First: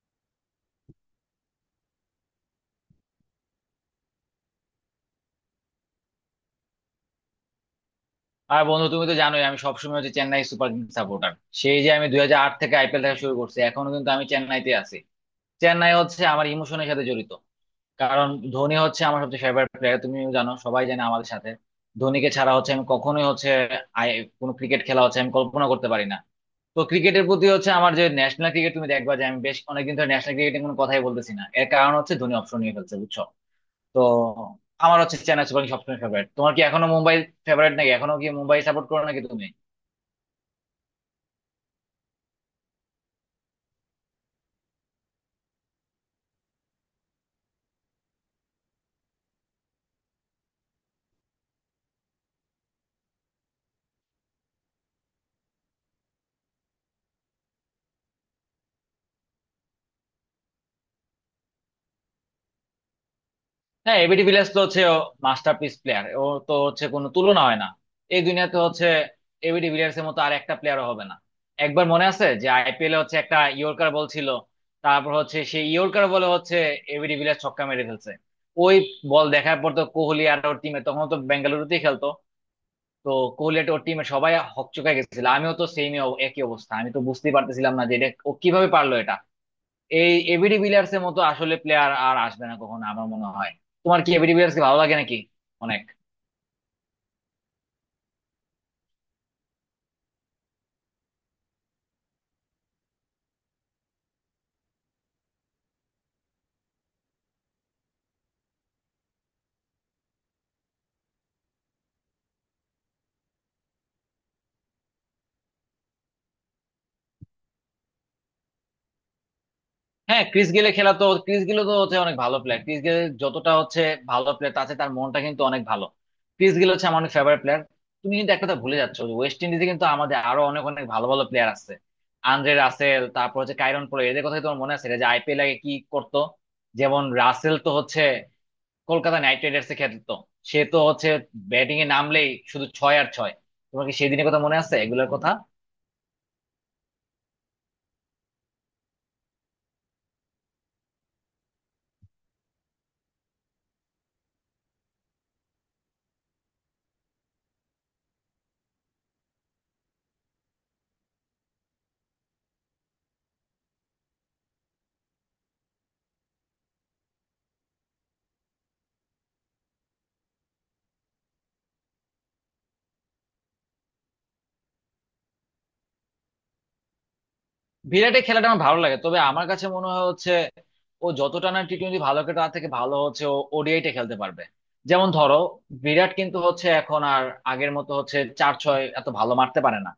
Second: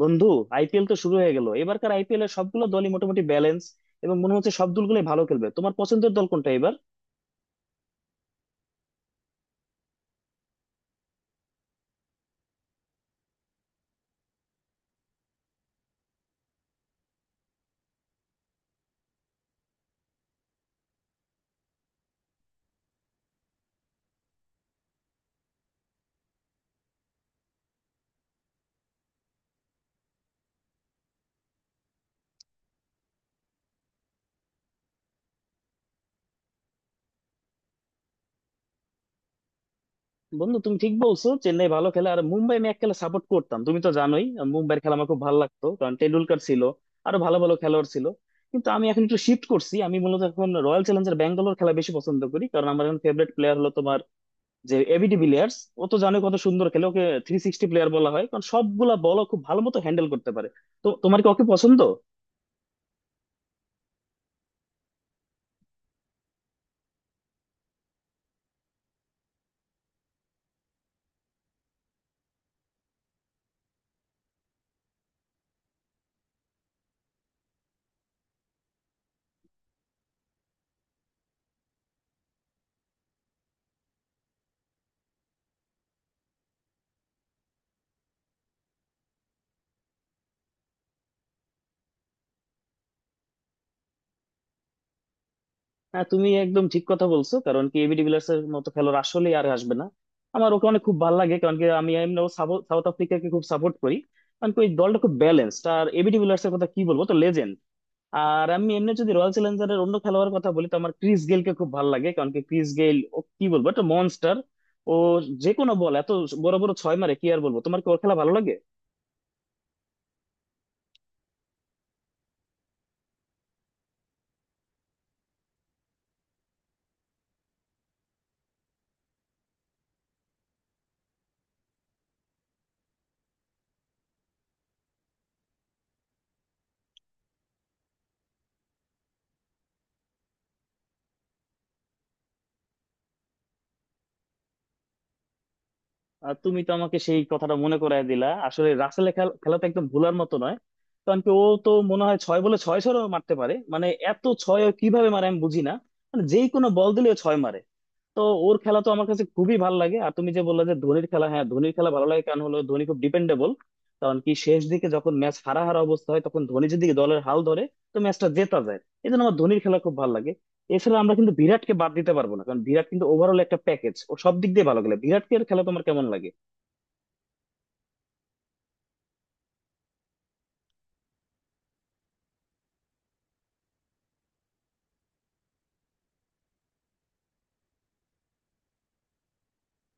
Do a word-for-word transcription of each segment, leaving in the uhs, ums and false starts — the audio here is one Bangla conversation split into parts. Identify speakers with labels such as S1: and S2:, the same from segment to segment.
S1: বন্ধু, আইপিএল তো শুরু হয়ে গেল। এবারকার আইপিএল এর সবগুলো দলই মোটামুটি ব্যালেন্স এবং মনে হচ্ছে সব দলগুলোই ভালো খেলবে। তোমার পছন্দের দল কোনটা এবার?
S2: আর বন্ধু, তুমি তো জানোই আমি সবসময় হচ্ছে চেন্নাই সুপার কিংস সাপোর্টার। সেই যে আমি দুই হাজার আট থেকে আইপিএল দেখা শুরু করছি, এখনো কিন্তু আমি চেন্নাইতে আছি। চেন্নাই হচ্ছে আমার ইমোশনের সাথে জড়িত। কারণ ধোনি হচ্ছে আমার সবচেয়ে ফেভারিট প্লেয়ার, তুমি জানো সবাই জানে আমাদের সাথে। ধোনিকে ছাড়া হচ্ছে আমি কখনোই হচ্ছে আই- কোনো ক্রিকেট খেলা হচ্ছে আমি কল্পনা করতে পারি না। তো ক্রিকেটের প্রতি হচ্ছে আমার যে ন্যাশনাল ক্রিকেট, তুমি দেখবা যে আমি বেশ অনেকদিন ধরে ন্যাশনাল ক্রিকেটে কোনো কথাই বলতেছি না, এর কারণ হচ্ছে ধোনি অপশন নিয়ে ফেলছে, বুঝছো। তো আমার হচ্ছে চেন্নাই সুপার কিংস সবসময় ফেভারিট। তোমার কি এখনো মুম্বাই ফেভারিট নাকি, এখনো কি মুম্বাই সাপোর্ট করো নাকি তুমি?
S1: বন্ধু, তুমি ঠিক বলছো, চেন্নাই ভালো খেলে। আর মুম্বাই আমি এক খেলা সাপোর্ট করতাম, তুমি তো জানোই। আহ, মুম্বাইয়ের খেলা আমার খুব ভালো লাগতো কারণ টেন্ডুলকার ছিল, আরো ভালো ভালো খেলোয়াড় ছিল। কিন্তু আমি এখন একটু শিফট করছি, আমি মূলত এখন রয়্যাল চ্যালেঞ্জার্স ব্যাঙ্গালোর খেলা বেশি পছন্দ করি, কারণ আমার এখন ফেভারিট প্লেয়ার হলো তোমার যে এবি ডিভিলিয়ার্স। ও তো জানো কত সুন্দর খেলে, ওকে থ্রি সিক্সটি প্লেয়ার বলা হয় কারণ সবগুলা বল খুব ভালো মতো হ্যান্ডেল করতে পারে। তো তোমার কি ওকে পছন্দ?
S2: হ্যাঁ, এবিডি ভিলিয়ার্স তো হচ্ছে মাস্টারপিস প্লেয়ার, ও masterpiece player, ও তো হচ্ছে কোনো তুলনা হয় না এই দুনিয়াতে হচ্ছে। এবিডি ভিলিয়ার্স এর মতো আর একটা প্লেয়ারও হবে না। একবার মনে আছে যে আইপিএল এ হচ্ছে একটা ইয়র্কার বল ছিল, তারপর হচ্ছে সেই ইয়র্কার বলে হচ্ছে এবিডি ভিলিয়ার্স ছক্কা মেরে ফেলছে। ওই বল দেখার পর তো কোহলি আর ওর টিমে, তখন তো বেঙ্গালুরুতেই খেলতো, তো কোহলি আর ওর টিমে সবাই হকচকায় গেছিল। আমিও তো সেমই একই অবস্থা, আমি তো বুঝতেই পারতেছিলাম না যে এটা ও কিভাবে পারলো এটা। এই এবিডি ভিলিয়ার্স এর মতো আসলে প্লেয়ার আর আসবে না কখনো আমার মনে হয়। তোমার কি এবিডি ভিলিয়ার্স কে ভালো লাগে নাকি? অনেক।
S1: হ্যাঁ, তুমি একদম ঠিক কথা বলছো, কারণ কি এবি ডিভিলিয়ার্স এর মতো খেলোয়াড় আসলে আর আসবে না। আমার ওকে অনেক খুব ভালো লাগে, কারণ কি আমি এমনিও সাবো- সাউথ আফ্রিকাকে খুব সাপোর্ট করি। কারণ কি ওই দলটা খুব ব্যালেন্সড, আর এবি ডিভিলিয়ার্স এর কথা কি বলবো, তো লেজেন্ড। আর আমি এমনি যদি রয়্যাল চ্যালেঞ্জার্স এর অন্য খেলোয়াড়ের কথা বলি, তো আমার ক্রিস গেইলকে খুব ভালো লাগে। কারণ কি ক্রিস গেইল, ও কি বলবো, একটা মনস্টার। ও যে কোনো বল এত বড় বড় ছয় মারে, কি আর বলবো। তোমার কি ওর খেলা ভালো লাগে?
S2: হ্যাঁ, ক্রিস গেলে খেলা তো, ক্রিস গেলে তো হচ্ছে অনেক ভালো প্লেয়ার, ক্রিস গেলে যতটা হচ্ছে ভালো প্লেয়ার আছে, তার মনটা কিন্তু অনেক ভালো। ক্রিস গেল হচ্ছে আমার অনেক ফেভারিট প্লেয়ার। তুমি কিন্তু একটা কথা ভুলে যাচ্ছ যে ওয়েস্ট ইন্ডিজে কিন্তু আমাদের আরো অনেক অনেক ভালো ভালো প্লেয়ার আছে। আন্দ্রে রাসেল, তারপর হচ্ছে কাইরন পোলা, এদের কথা কি তোমার মনে আছে এরা যে আইপিএল আগে কি করতো? যেমন রাসেল তো হচ্ছে কলকাতা নাইট রাইডার্স এ খেলতো। সে তো হচ্ছে ব্যাটিং এ নামলেই শুধু ছয় আর ছয়। তোমার কি সেদিনের কথা মনে আছে, এগুলোর কথা?
S1: আর তুমি তো আমাকে সেই কথাটা মনে করায় দিলা। আসলে রাসেলের খেল- খেলা তো একদম ভুলার মতো নয়। কারণ কি ও তো মনে হয় ছয় বলে ছয় ছয়ও মারতে পারে, মানে এত ছয় ও কিভাবে মারে আমি বুঝি না। মানে যেই কোনো বল দিলে ও ছয় মারে। তো ওর খেলা তো আমার কাছে খুবই ভালো লাগে। আর তুমি যে বললে যে ধোনির খেলা, হ্যাঁ ধোনির খেলা ভালো লাগে, কারণ হলো ধোনি খুব ডিপেন্ডেবল। কারণ কি শেষ দিকে যখন ম্যাচ হারা হারা অবস্থা হয়, তখন ধোনি যদি দলের হাল ধরে তো ম্যাচটা জেতা যায়। এই জন্য আমার ধোনির খেলা খুব ভালো লাগে। এছাড়া আমরা কিন্তু বিরাটকে বাদ দিতে পারবো না, কারণ বিরাট কিন্তু ওভারঅল একটা প্যাকেজ, ও সব দিক দিয়ে ভালো গেলে। বিরাটকে খেলা তোমার কেমন লাগে?
S2: বিরাটের খেলাটা আমার ভালো লাগে, তবে আমার কাছে মনে হয় হচ্ছে ও যতটা না টি টোয়েন্টি ভালো খেলে, তার থেকে ভালো হচ্ছে ও ওডিআইটা খেলতে পারবে। যেমন ধরো, বিরাট কিন্তু হচ্ছে এখন আর আগের মতো হচ্ছে চার ছয় এত ভালো মারতে পারে না।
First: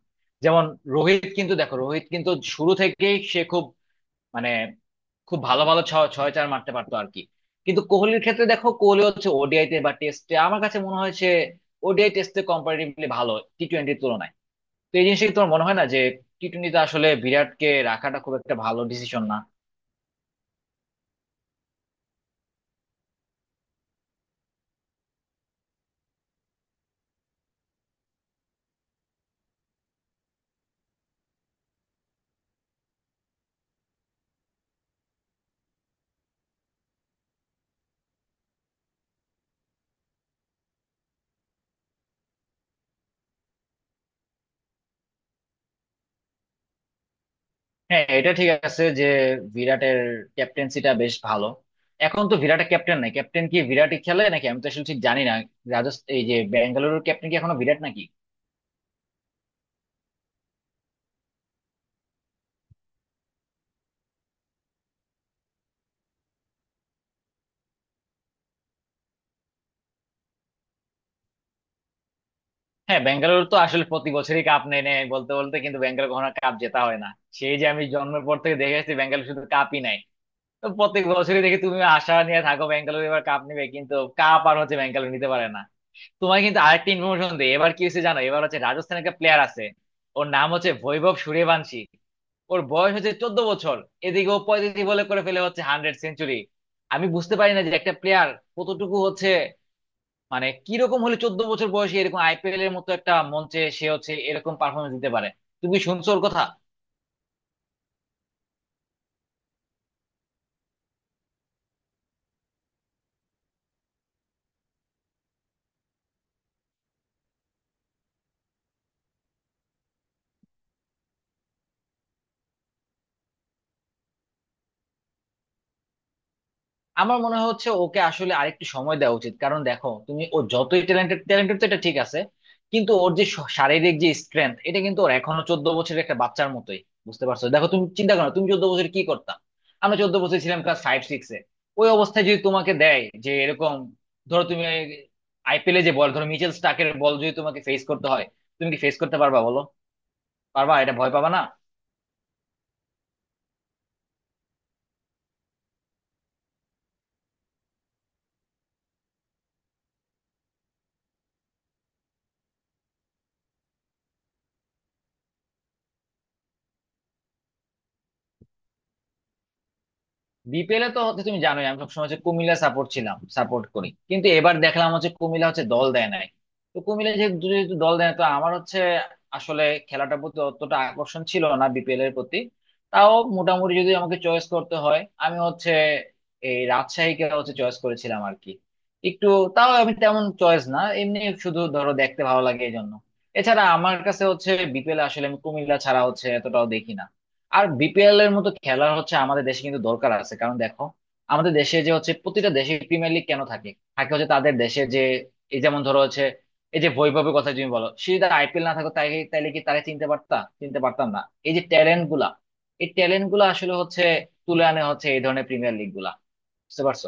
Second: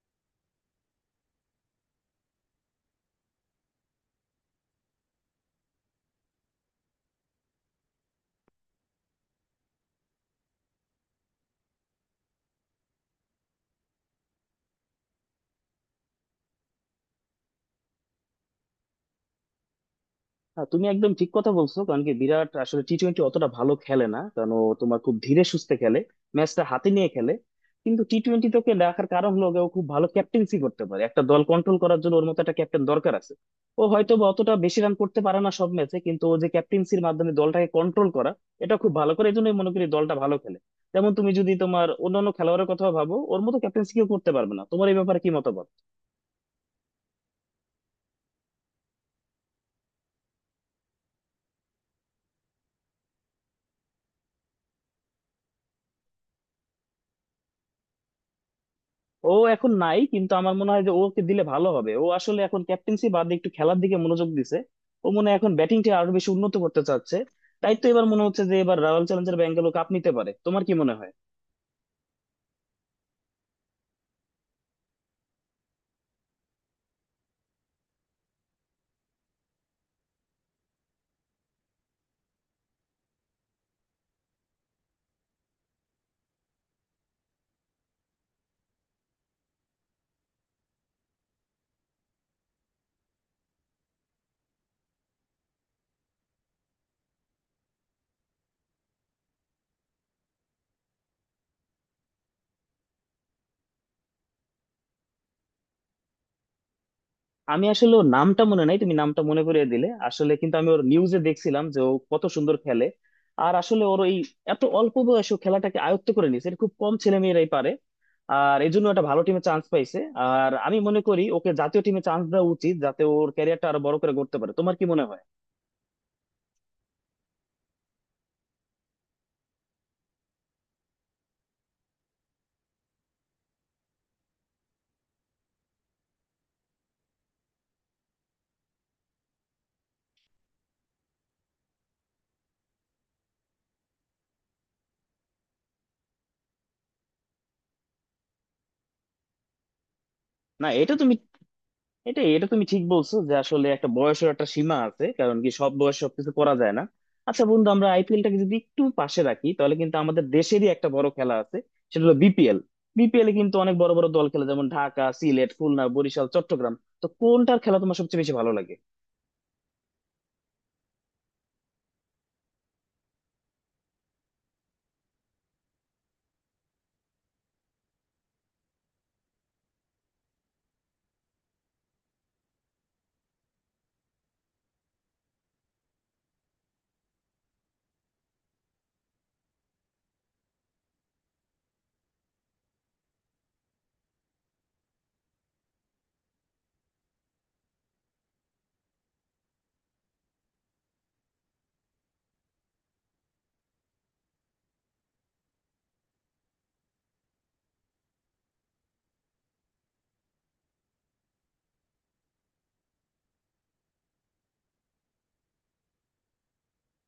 S2: যেমন রোহিত, কিন্তু দেখো রোহিত কিন্তু শুরু থেকেই সে খুব মানে খুব ভালো ভালো ছয় ছয় চার মারতে পারতো আর কি। কিন্তু কোহলির ক্ষেত্রে দেখো, কোহলি হচ্ছে ওডিআই তে বা টেস্টে আমার কাছে মনে হয় সে ওডিআই টেস্টে কম্পারেটিভলি ভালো টি টোয়েন্টির তুলনায়। তো এই জিনিসটা কি তোমার মনে হয় না যে টি টোয়েন্টিতে আসলে বিরাটকে রাখাটা খুব একটা ভালো ডিসিশন না?
S1: হ্যাঁ, তুমি একদম ঠিক কথা বলছো, কারণ কি বিরাট আসলে টি টোয়েন্টি অতটা ভালো খেলে না, কারণ ও তোমার খুব ধীরে সুস্থে খেলে, ম্যাচটা হাতে নিয়ে খেলে। কিন্তু টি টোয়েন্টি তোকে দেখার কারণ হলো গিয়ে ও খুব ভালো ক্যাপ্টেন্সি করতে পারে, একটা দল কন্ট্রোল করার জন্য ওর মতো একটা ক্যাপ্টেন দরকার আছে। ও হয়তো বা অতটা বেশি রান করতে পারে না সব ম্যাচে, কিন্তু ও যে ক্যাপ্টেন্সির মাধ্যমে দলটাকে কন্ট্রোল করা, এটা খুব ভালো করে, এই জন্যই মনে করি দলটা ভালো খেলে। যেমন তুমি যদি তোমার অন্যান্য খেলোয়াড়ের কথা ভাবো, ওর মতো ক্যাপ্টেন্সি কেউ করতে পারবে না। তোমার এই ব্যাপারে কি মতামত?
S2: হ্যাঁ, এটা ঠিক আছে যে বিরাটের ক্যাপ্টেন্সিটা বেশ ভালো। এখন তো বিরাটের ক্যাপ্টেন নাই, ক্যাপ্টেন কি বিরাটই খেলে নাকি? আমি তো আসলে ঠিক জানি না। রাজস্থান, এই যে ব্যাঙ্গালুরুর ক্যাপ্টেন কি এখনো বিরাট নাকি?
S1: ও এখন নাই, কিন্তু আমার মনে হয় যে ওকে দিলে ভালো হবে। ও আসলে এখন ক্যাপ্টেন্সি বাদে একটু খেলার দিকে মনোযোগ দিছে, ও মনে হয় এখন ব্যাটিংটা আরো বেশি উন্নত করতে চাচ্ছে। তাই তো এবার মনে হচ্ছে যে এবার রয়্যাল চ্যালেঞ্জার ব্যাঙ্গালোর কাপ নিতে পারে। তোমার কি মনে হয়?
S2: হ্যাঁ, বেঙ্গালুরু তো আসলে প্রতি বছরই কাপ নেয় নেয় বলতে বলতে, কিন্তু বেঙ্গালুরু কখনো কাপ জেতা হয় না। সেই যে আমি জন্মের পর থেকে দেখে আসছি বেঙ্গালুরু শুধু কাপই নেয়। তো প্রত্যেক বছরই দেখি তুমি আশা নিয়ে থাকো বেঙ্গালুরু এবার কাপ নিবে, কিন্তু কাপ আর হচ্ছে বেঙ্গালুরু নিতে পারে না। তোমার কিন্তু আরেকটা ইনফরমেশন দেই, এবার কি হয়েছে জানো, এবার হচ্ছে রাজস্থানের একটা প্লেয়ার আছে, ওর নাম হচ্ছে বৈভব সূর্যবংশী। ওর বয়স হচ্ছে চোদ্দ বছর। এদিকে ও পঁয়ত্রিশ বলে করে ফেলে হচ্ছে হান্ড্রেড সেঞ্চুরি। আমি বুঝতে পারি না যে একটা প্লেয়ার কতটুকু হচ্ছে, মানে কিরকম হলে চোদ্দ বছর বয়সে এরকম আইপিএল এর মতো একটা মঞ্চে সে হচ্ছে এরকম পারফরমেন্স দিতে পারে। তুমি কি শুনছো ওর কথা?
S1: আমি আসলে ওর নামটা মনে নাই, তুমি নামটা মনে করিয়ে দিলে। আসলে কিন্তু আমি ওর নিউজে দেখছিলাম যে ও কত সুন্দর খেলে। আর আসলে ওর এই এত অল্প বয়সে ও খেলাটাকে আয়ত্ত করে নিয়েছে, এটা খুব কম ছেলে মেয়েরাই পারে। আর এই জন্য একটা ভালো টিমে চান্স পাইছে। আর আমি মনে করি ওকে জাতীয় টিমে চান্স দেওয়া উচিত, যাতে ওর ক্যারিয়ারটা আরো বড় করে করতে পারে। তোমার কি মনে হয়?
S2: আমার মনে হচ্ছে ওকে আসলে আরেকটু সময় দেওয়া উচিত। কারণ দেখো তুমি, ও যতই ট্যালেন্টেড, ট্যালেন্টেড তো এটা ঠিক আছে, কিন্তু ওর যে শ- শারীরিক যে স্ট্রেংথ, এটা কিন্তু ওর এখনো চোদ্দ বছরের একটা বাচ্চার মতোই। বুঝতে পারছো, দেখো তুমি চিন্তা করো, তুমি চোদ্দ বছর কি করতা? আমরা চোদ্দ বছর ছিলাম ক্লাস ফাইভ সিক্সে। ওই অবস্থায় যদি তোমাকে দেয় যে এরকম, ধরো তুমি আইপিএলে যে বল, ধরো মিচেল স্টার্কের বল যদি তোমাকে ফেস করতে হয়, তুমি কি ফেস করতে পারবা বলো?
S1: না,
S2: পারবা, এটা
S1: এটা
S2: ভয়
S1: তুমি
S2: পাবা না?
S1: এটা এটা তুমি ঠিক বলছো যে আসলে একটা বয়সের একটা সীমা আছে, কারণ কি সব বয়স সবকিছু করা যায় না। আচ্ছা বন্ধু, আমরা আইপিএলটাকে যদি একটু পাশে রাখি, তাহলে কিন্তু আমাদের দেশেরই একটা বড় খেলা আছে, সেটা হলো বিপিএল। বিপিএল এ কিন্তু অনেক বড় বড় দল খেলে, যেমন ঢাকা, সিলেট, খুলনা, বরিশাল, চট্টগ্রাম। তো কোনটার খেলা তোমার সবচেয়ে বেশি ভালো লাগে?
S2: বিপিএল এ তো হচ্ছে, তুমি জানোই আমি সবসময় হচ্ছে কুমিল্লা সাপোর্ট ছিলাম, সাপোর্ট করি, কিন্তু এবার দেখলাম হচ্ছে কুমিল্লা হচ্ছে দল দেয় নাই। তো কুমিল্লা যেহেতু যেহেতু দল দেয় না, তো আমার হচ্ছে আসলে খেলাটার প্রতি অতটা আকর্ষণ ছিল না বিপিএল এর প্রতি। তাও মোটামুটি যদি আমাকে চয়েস করতে হয়, আমি হচ্ছে এই রাজশাহীকে হচ্ছে চয়েস করেছিলাম আর কি। একটু, তাও আমি তেমন চয়েস না, এমনি শুধু ধরো দেখতে ভালো লাগে এই জন্য। এছাড়া আমার কাছে হচ্ছে বিপিএল আসলে আমি কুমিল্লা ছাড়া হচ্ছে এতটাও দেখি না। আর বিপিএল এর মতো খেলা হচ্ছে আমাদের দেশে কিন্তু দরকার আছে। কারণ দেখো, আমাদের দেশে যে হচ্ছে, প্রতিটা দেশে প্রিমিয়ার লিগ কেন থাকে? থাকে হচ্ছে তাদের দেশে যে, এই যেমন ধরো হচ্ছে, এই যে বৈভবের কথা তুমি বলো, সে যদি আইপিএল না থাকো তাই তাইলে কি তারা চিনতে পারতা? চিনতে পারতাম না। এই যে ট্যালেন্ট গুলা, এই ট্যালেন্ট গুলা আসলে হচ্ছে তুলে আনে হচ্ছে এই ধরনের প্রিমিয়ার লিগ গুলা। বুঝতে পারছো?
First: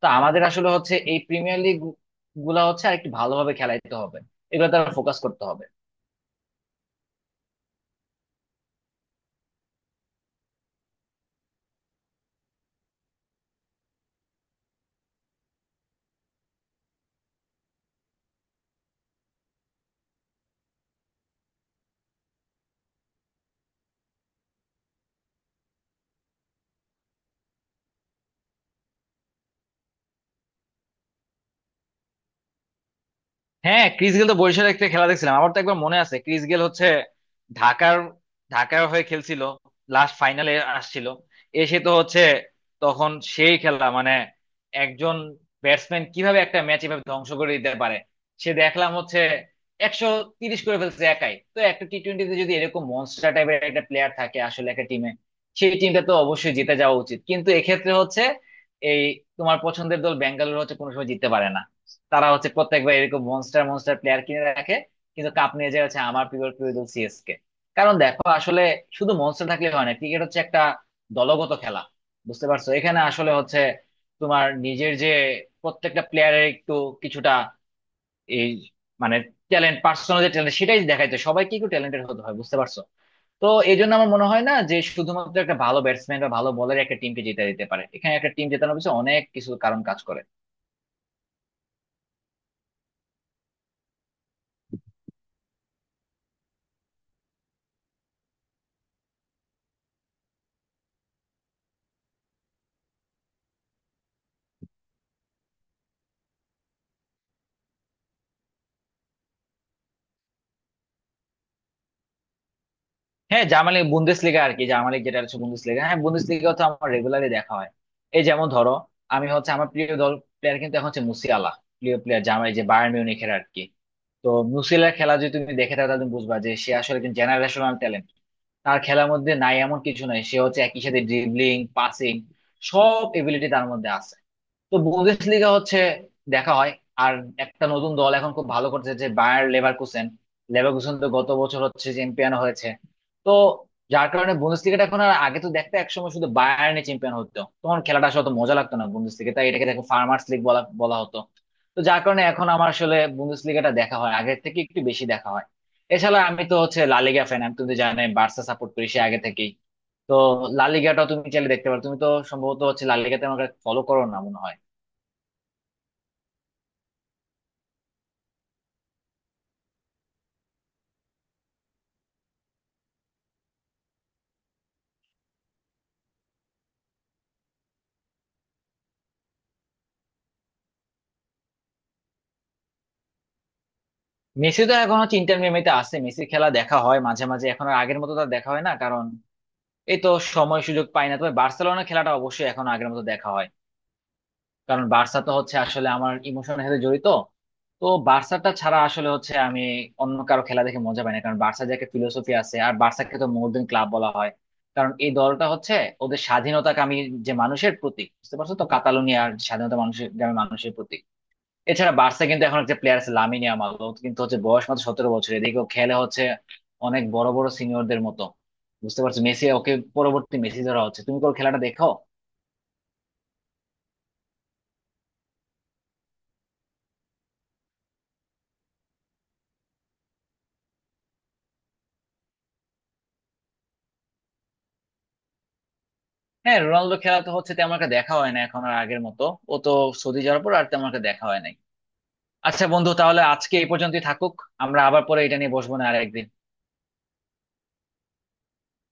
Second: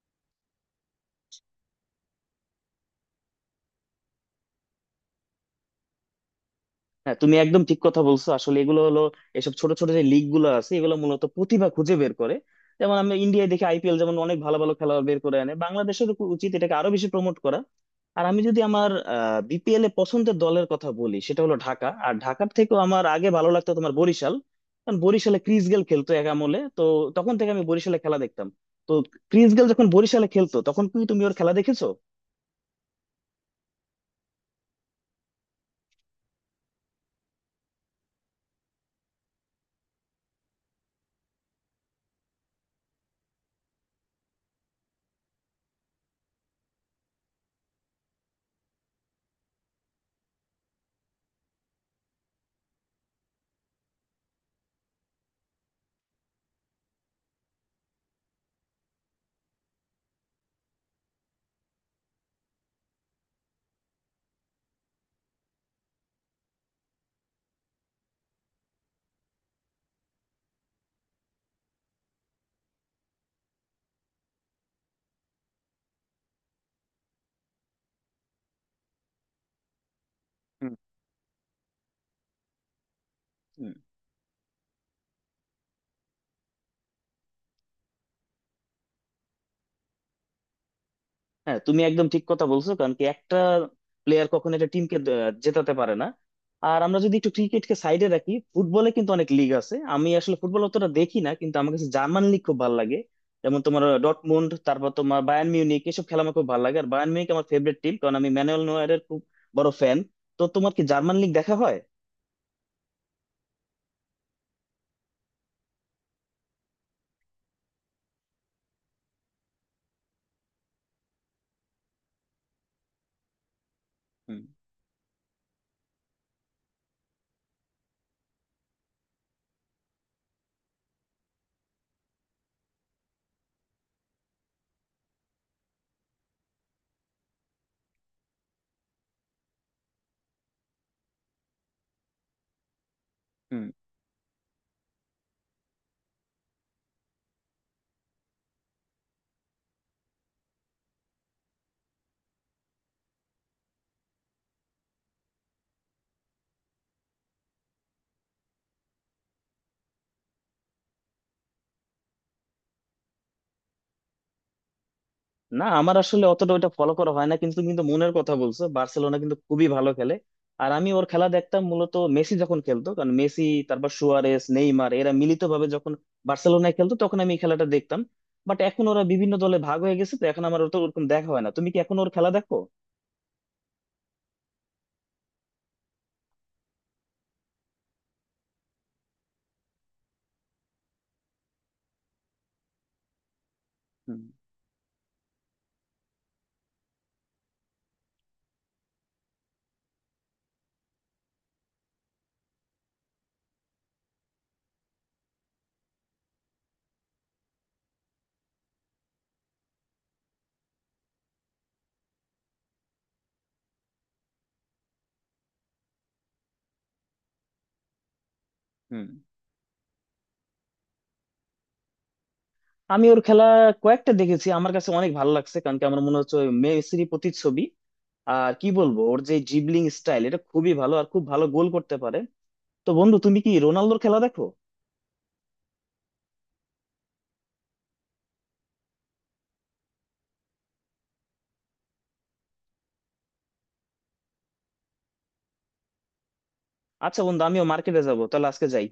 S2: তো আমাদের আসলে হচ্ছে এই প্রিমিয়ার লিগ গুলা হচ্ছে আরেকটু ভালোভাবে খেলাইতে হবে, এগুলো তারা ফোকাস করতে হবে।
S1: হ্যাঁ, তুমি একদম ঠিক কথা বলছো। আসলে এগুলো হলো, এসব ছোট ছোট যে লিগ গুলো আছে, এগুলো মূলত প্রতিভা খুঁজে বের করে। যেমন আমরা ইন্ডিয়ায় দেখি আইপিএল যেমন অনেক ভালো ভালো খেলোয়াড় বের করে আনে। বাংলাদেশের উচিত এটাকে আরো বেশি প্রমোট করা। আর আমি যদি আমার বিপিএল এ পছন্দের দলের কথা বলি, সেটা হলো ঢাকা। আর ঢাকার থেকেও আমার আগে ভালো লাগতো তোমার বরিশাল, কারণ বরিশালে ক্রিস গেল খেলতো এক আমলে তো। তখন থেকে আমি বরিশালে খেলা দেখতাম। তো ক্রিস গেল যখন বরিশালে খেলতো তখন কি তুমি ওর খেলা দেখেছো?
S2: হ্যাঁ, ক্রিস গেল তো বরিশালের একটা খেলা দেখছিলাম। আমার তো একবার মনে আছে ক্রিস গেল হচ্ছে ঢাকার, ঢাকার হয়ে খেলছিল লাস্ট ফাইনালে, আসছিল, এসে তো হচ্ছে, তখন সেই খেলা মানে একজন ব্যাটসম্যান কিভাবে একটা ম্যাচ এভাবে ধ্বংস করে দিতে পারে। সে দেখলাম হচ্ছে একশো তিরিশ করে ফেলছে একাই। তো একটা টি টোয়েন্টিতে যদি এরকম মনস্টার টাইপের একটা প্লেয়ার থাকে আসলে একটা টিমে, সেই টিমটা তো অবশ্যই জিতে যাওয়া উচিত, কিন্তু এক্ষেত্রে হচ্ছে এই তোমার পছন্দের দল বেঙ্গালুরু হচ্ছে কোনো সময় জিততে পারে না। তারা হচ্ছে প্রত্যেকবার এরকম মনস্টার মনস্টার প্লেয়ার কিনে রাখে, কিন্তু কাপ নিয়ে যায় হচ্ছে আমার প্রিয় প্রিয় দল সিএসকে। কারণ দেখো আসলে শুধু মনস্টার থাকলে হয় না, ক্রিকেট হচ্ছে একটা দলগত খেলা। বুঝতে পারছো, এখানে আসলে হচ্ছে তোমার নিজের যে প্রত্যেকটা প্লেয়ারের একটু কিছুটা এই মানে ট্যালেন্ট, পার্সোনাল যে ট্যালেন্ট সেটাই দেখাইতে সবাইকে একটু ট্যালেন্টেড হতে হয়, বুঝতে পারছো? তো
S1: হুম।
S2: এই জন্য আমার মনে হয় না যে শুধুমাত্র একটা ভালো ব্যাটসম্যান বা ভালো বলার একটা টিমকে জিতে দিতে পারে। এখানে একটা টিম জেতানোর পিছনে অনেক কিছু কারণ কাজ করে।
S1: হ্যাঁ, তুমি একদম ঠিক কথা বলছো, কারণ কি একটা প্লেয়ার কখনো একটা টিমকে জেতাতে পারে না। আর আমরা যদি একটু ক্রিকেটকে সাইডে রাখি, ফুটবলে কিন্তু অনেক লিগ আছে। আমি আসলে ফুটবল অতটা দেখি না, কিন্তু আমার কাছে জার্মান লিগ খুব ভালো লাগে। যেমন তোমার ডটমুন্ড, তারপর তোমার বায়ার্ন মিউনিক, এসব খেলা আমার খুব ভালো লাগে। আর বায়ার্ন মিউনিক আমার ফেভারিট টিম, কারণ আমি ম্যানুয়েল নয়্যারের খুব বড় ফ্যান। তো তোমার কি জার্মান লিগ দেখা হয়?
S2: হ্যাঁ, জার্মানি বুন্দেসলিগা আর কি, জার্মানি যেটা হচ্ছে বুন্দেসলিগা, হ্যাঁ, বুন্দেসলিগা তো আমার রেগুলারলি দেখা হয়। এই যেমন ধরো, আমি হচ্ছে আমার প্রিয় দল প্লেয়ার কিন্তু এখন হচ্ছে মুসিয়ালা, প্রিয় প্লেয়ার, জার্মানি যে বায়ার্ন মিউনিখের আর কি। তো
S1: হুম।
S2: মুসিয়ালার খেলা যদি তুমি দেখে থাকো, তাহলে তুমি বুঝবা যে সে আসলে একজন জেনারেশনাল ট্যালেন্ট। তার খেলার মধ্যে নাই এমন কিছু নাই, সে হচ্ছে একই সাথে ড্রিবলিং, পাসিং, সব এবিলিটি তার মধ্যে আছে। তো বুন্দেসলিগা হচ্ছে দেখা হয়। আর একটা নতুন দল এখন খুব ভালো করছে, যে বায়ার লেভারকুসেন। লেভারকুসেন তো গত বছর হচ্ছে চ্যাম্পিয়ন হয়েছে। তো
S1: হুম।
S2: যার কারণে বুন্দেসলিগাটা এখন, আর আগে তো দেখতে একসময় শুধু বায়ার্নে চ্যাম্পিয়ন হতো, তখন খেলাটা আসলে অত মজা লাগতো না বুন্দেসলিগা, তাই এটাকে দেখো ফার্মার্স লিগ বলা বলা হতো। তো যার কারণে এখন আমার আসলে বুন্দেসলিগাটা দেখা হয় আগের থেকে একটু বেশি দেখা হয়। এছাড়া আমি তো হচ্ছে লা লিগা ফ্যান, আমি, তুমি তো জানোই বার্সা সাপোর্ট করি সে আগে থেকেই। তো লা লিগাটাও তুমি চাইলে দেখতে পারো, তুমি তো সম্ভবত হচ্ছে লা লিগাতে আমাকে ফলো করো না মনে হয়।
S1: না, আমার আসলে অতটা ওইটা ফলো করা হয় না। কিন্তু কিন্তু মনের কথা বলছো, বার্সেলোনা কিন্তু খুবই ভালো খেলে। আর আমি ওর খেলা দেখতাম মূলত মেসি যখন খেলতো, কারণ মেসি, তারপর সুয়ারেস, নেইমার এরা মিলিতভাবে যখন বার্সেলোনায় খেলতো তখন আমি এই খেলাটা দেখতাম। বাট এখন ওরা বিভিন্ন দলে ভাগ হয়ে গেছে, তো এখন আমার অত ওরকম দেখা হয় না। তুমি কি এখন ওর খেলা দেখো?
S2: মেসি তো এখন হচ্ছে ইন্টার মিয়ামিতে আছে, মেসির খেলা দেখা হয় মাঝে মাঝে, এখন আর আগের মতো তার দেখা হয় না, কারণ এই তো সময় সুযোগ পাই না। তবে বার্সেলোনার খেলাটা অবশ্যই এখন আগের মতো দেখা হয়।
S1: হুম।
S2: কারণ বার্সা তো হচ্ছে আসলে আমার ইমোশনের সাথে জড়িত। তো বার্সাটা ছাড়া আসলে হচ্ছে আমি অন্য কারো খেলা দেখে মজা পাই না। কারণ বার্সার যে একটা ফিলোসফি আছে, আর বার্সাকে তো মডার্ন ক্লাব বলা হয়। কারণ এই দলটা হচ্ছে ওদের স্বাধীনতাকামী যে মানুষের প্রতীক, বুঝতে পারছো তো, কাতালোনিয়ার স্বাধীনতা মানুষের, গ্রামের মানুষের প্রতীক। এছাড়া বার্সা কিন্তু এখন একটা প্লেয়ার আছে লামিনে ইয়ামাল, ও কিন্তু হচ্ছে বয়স মাত্র সতেরো বছর, এদিকে ও খেলে হচ্ছে অনেক বড় বড় সিনিয়রদের মতো। বুঝতে
S1: হুম।
S2: পারছো, মেসি ওকে পরবর্তী মেসি ধরা হচ্ছে। তুমি কোন খেলাটা দেখো?
S1: আমি ওর খেলা কয়েকটা দেখেছি, আমার কাছে অনেক ভালো লাগছে। কারণ কি আমার মনে হচ্ছে ওই মেসির প্রতিচ্ছবি। আর কি বলবো, ওর যে জিবলিং স্টাইল এটা খুবই ভালো, আর খুব ভালো গোল করতে পারে। তো বন্ধু, তুমি কি রোনালদোর খেলা দেখো?
S2: হ্যাঁ, রোনালদো খেলা তো হচ্ছে তেমন একটা দেখা হয় না এখন আর আগের মতো। ও তো সৌদি যাওয়ার পর আর তেমন একটা দেখা হয় নাই। আচ্ছা বন্ধু, তাহলে আজকে এই পর্যন্তই থাকুক। আমরা আবার পরে এটা নিয়ে বসবো, না আর একদিন।
S1: আচ্ছা বন্ধু, আমিও মার্কেটে যাবো, তাহলে আজকে যাই।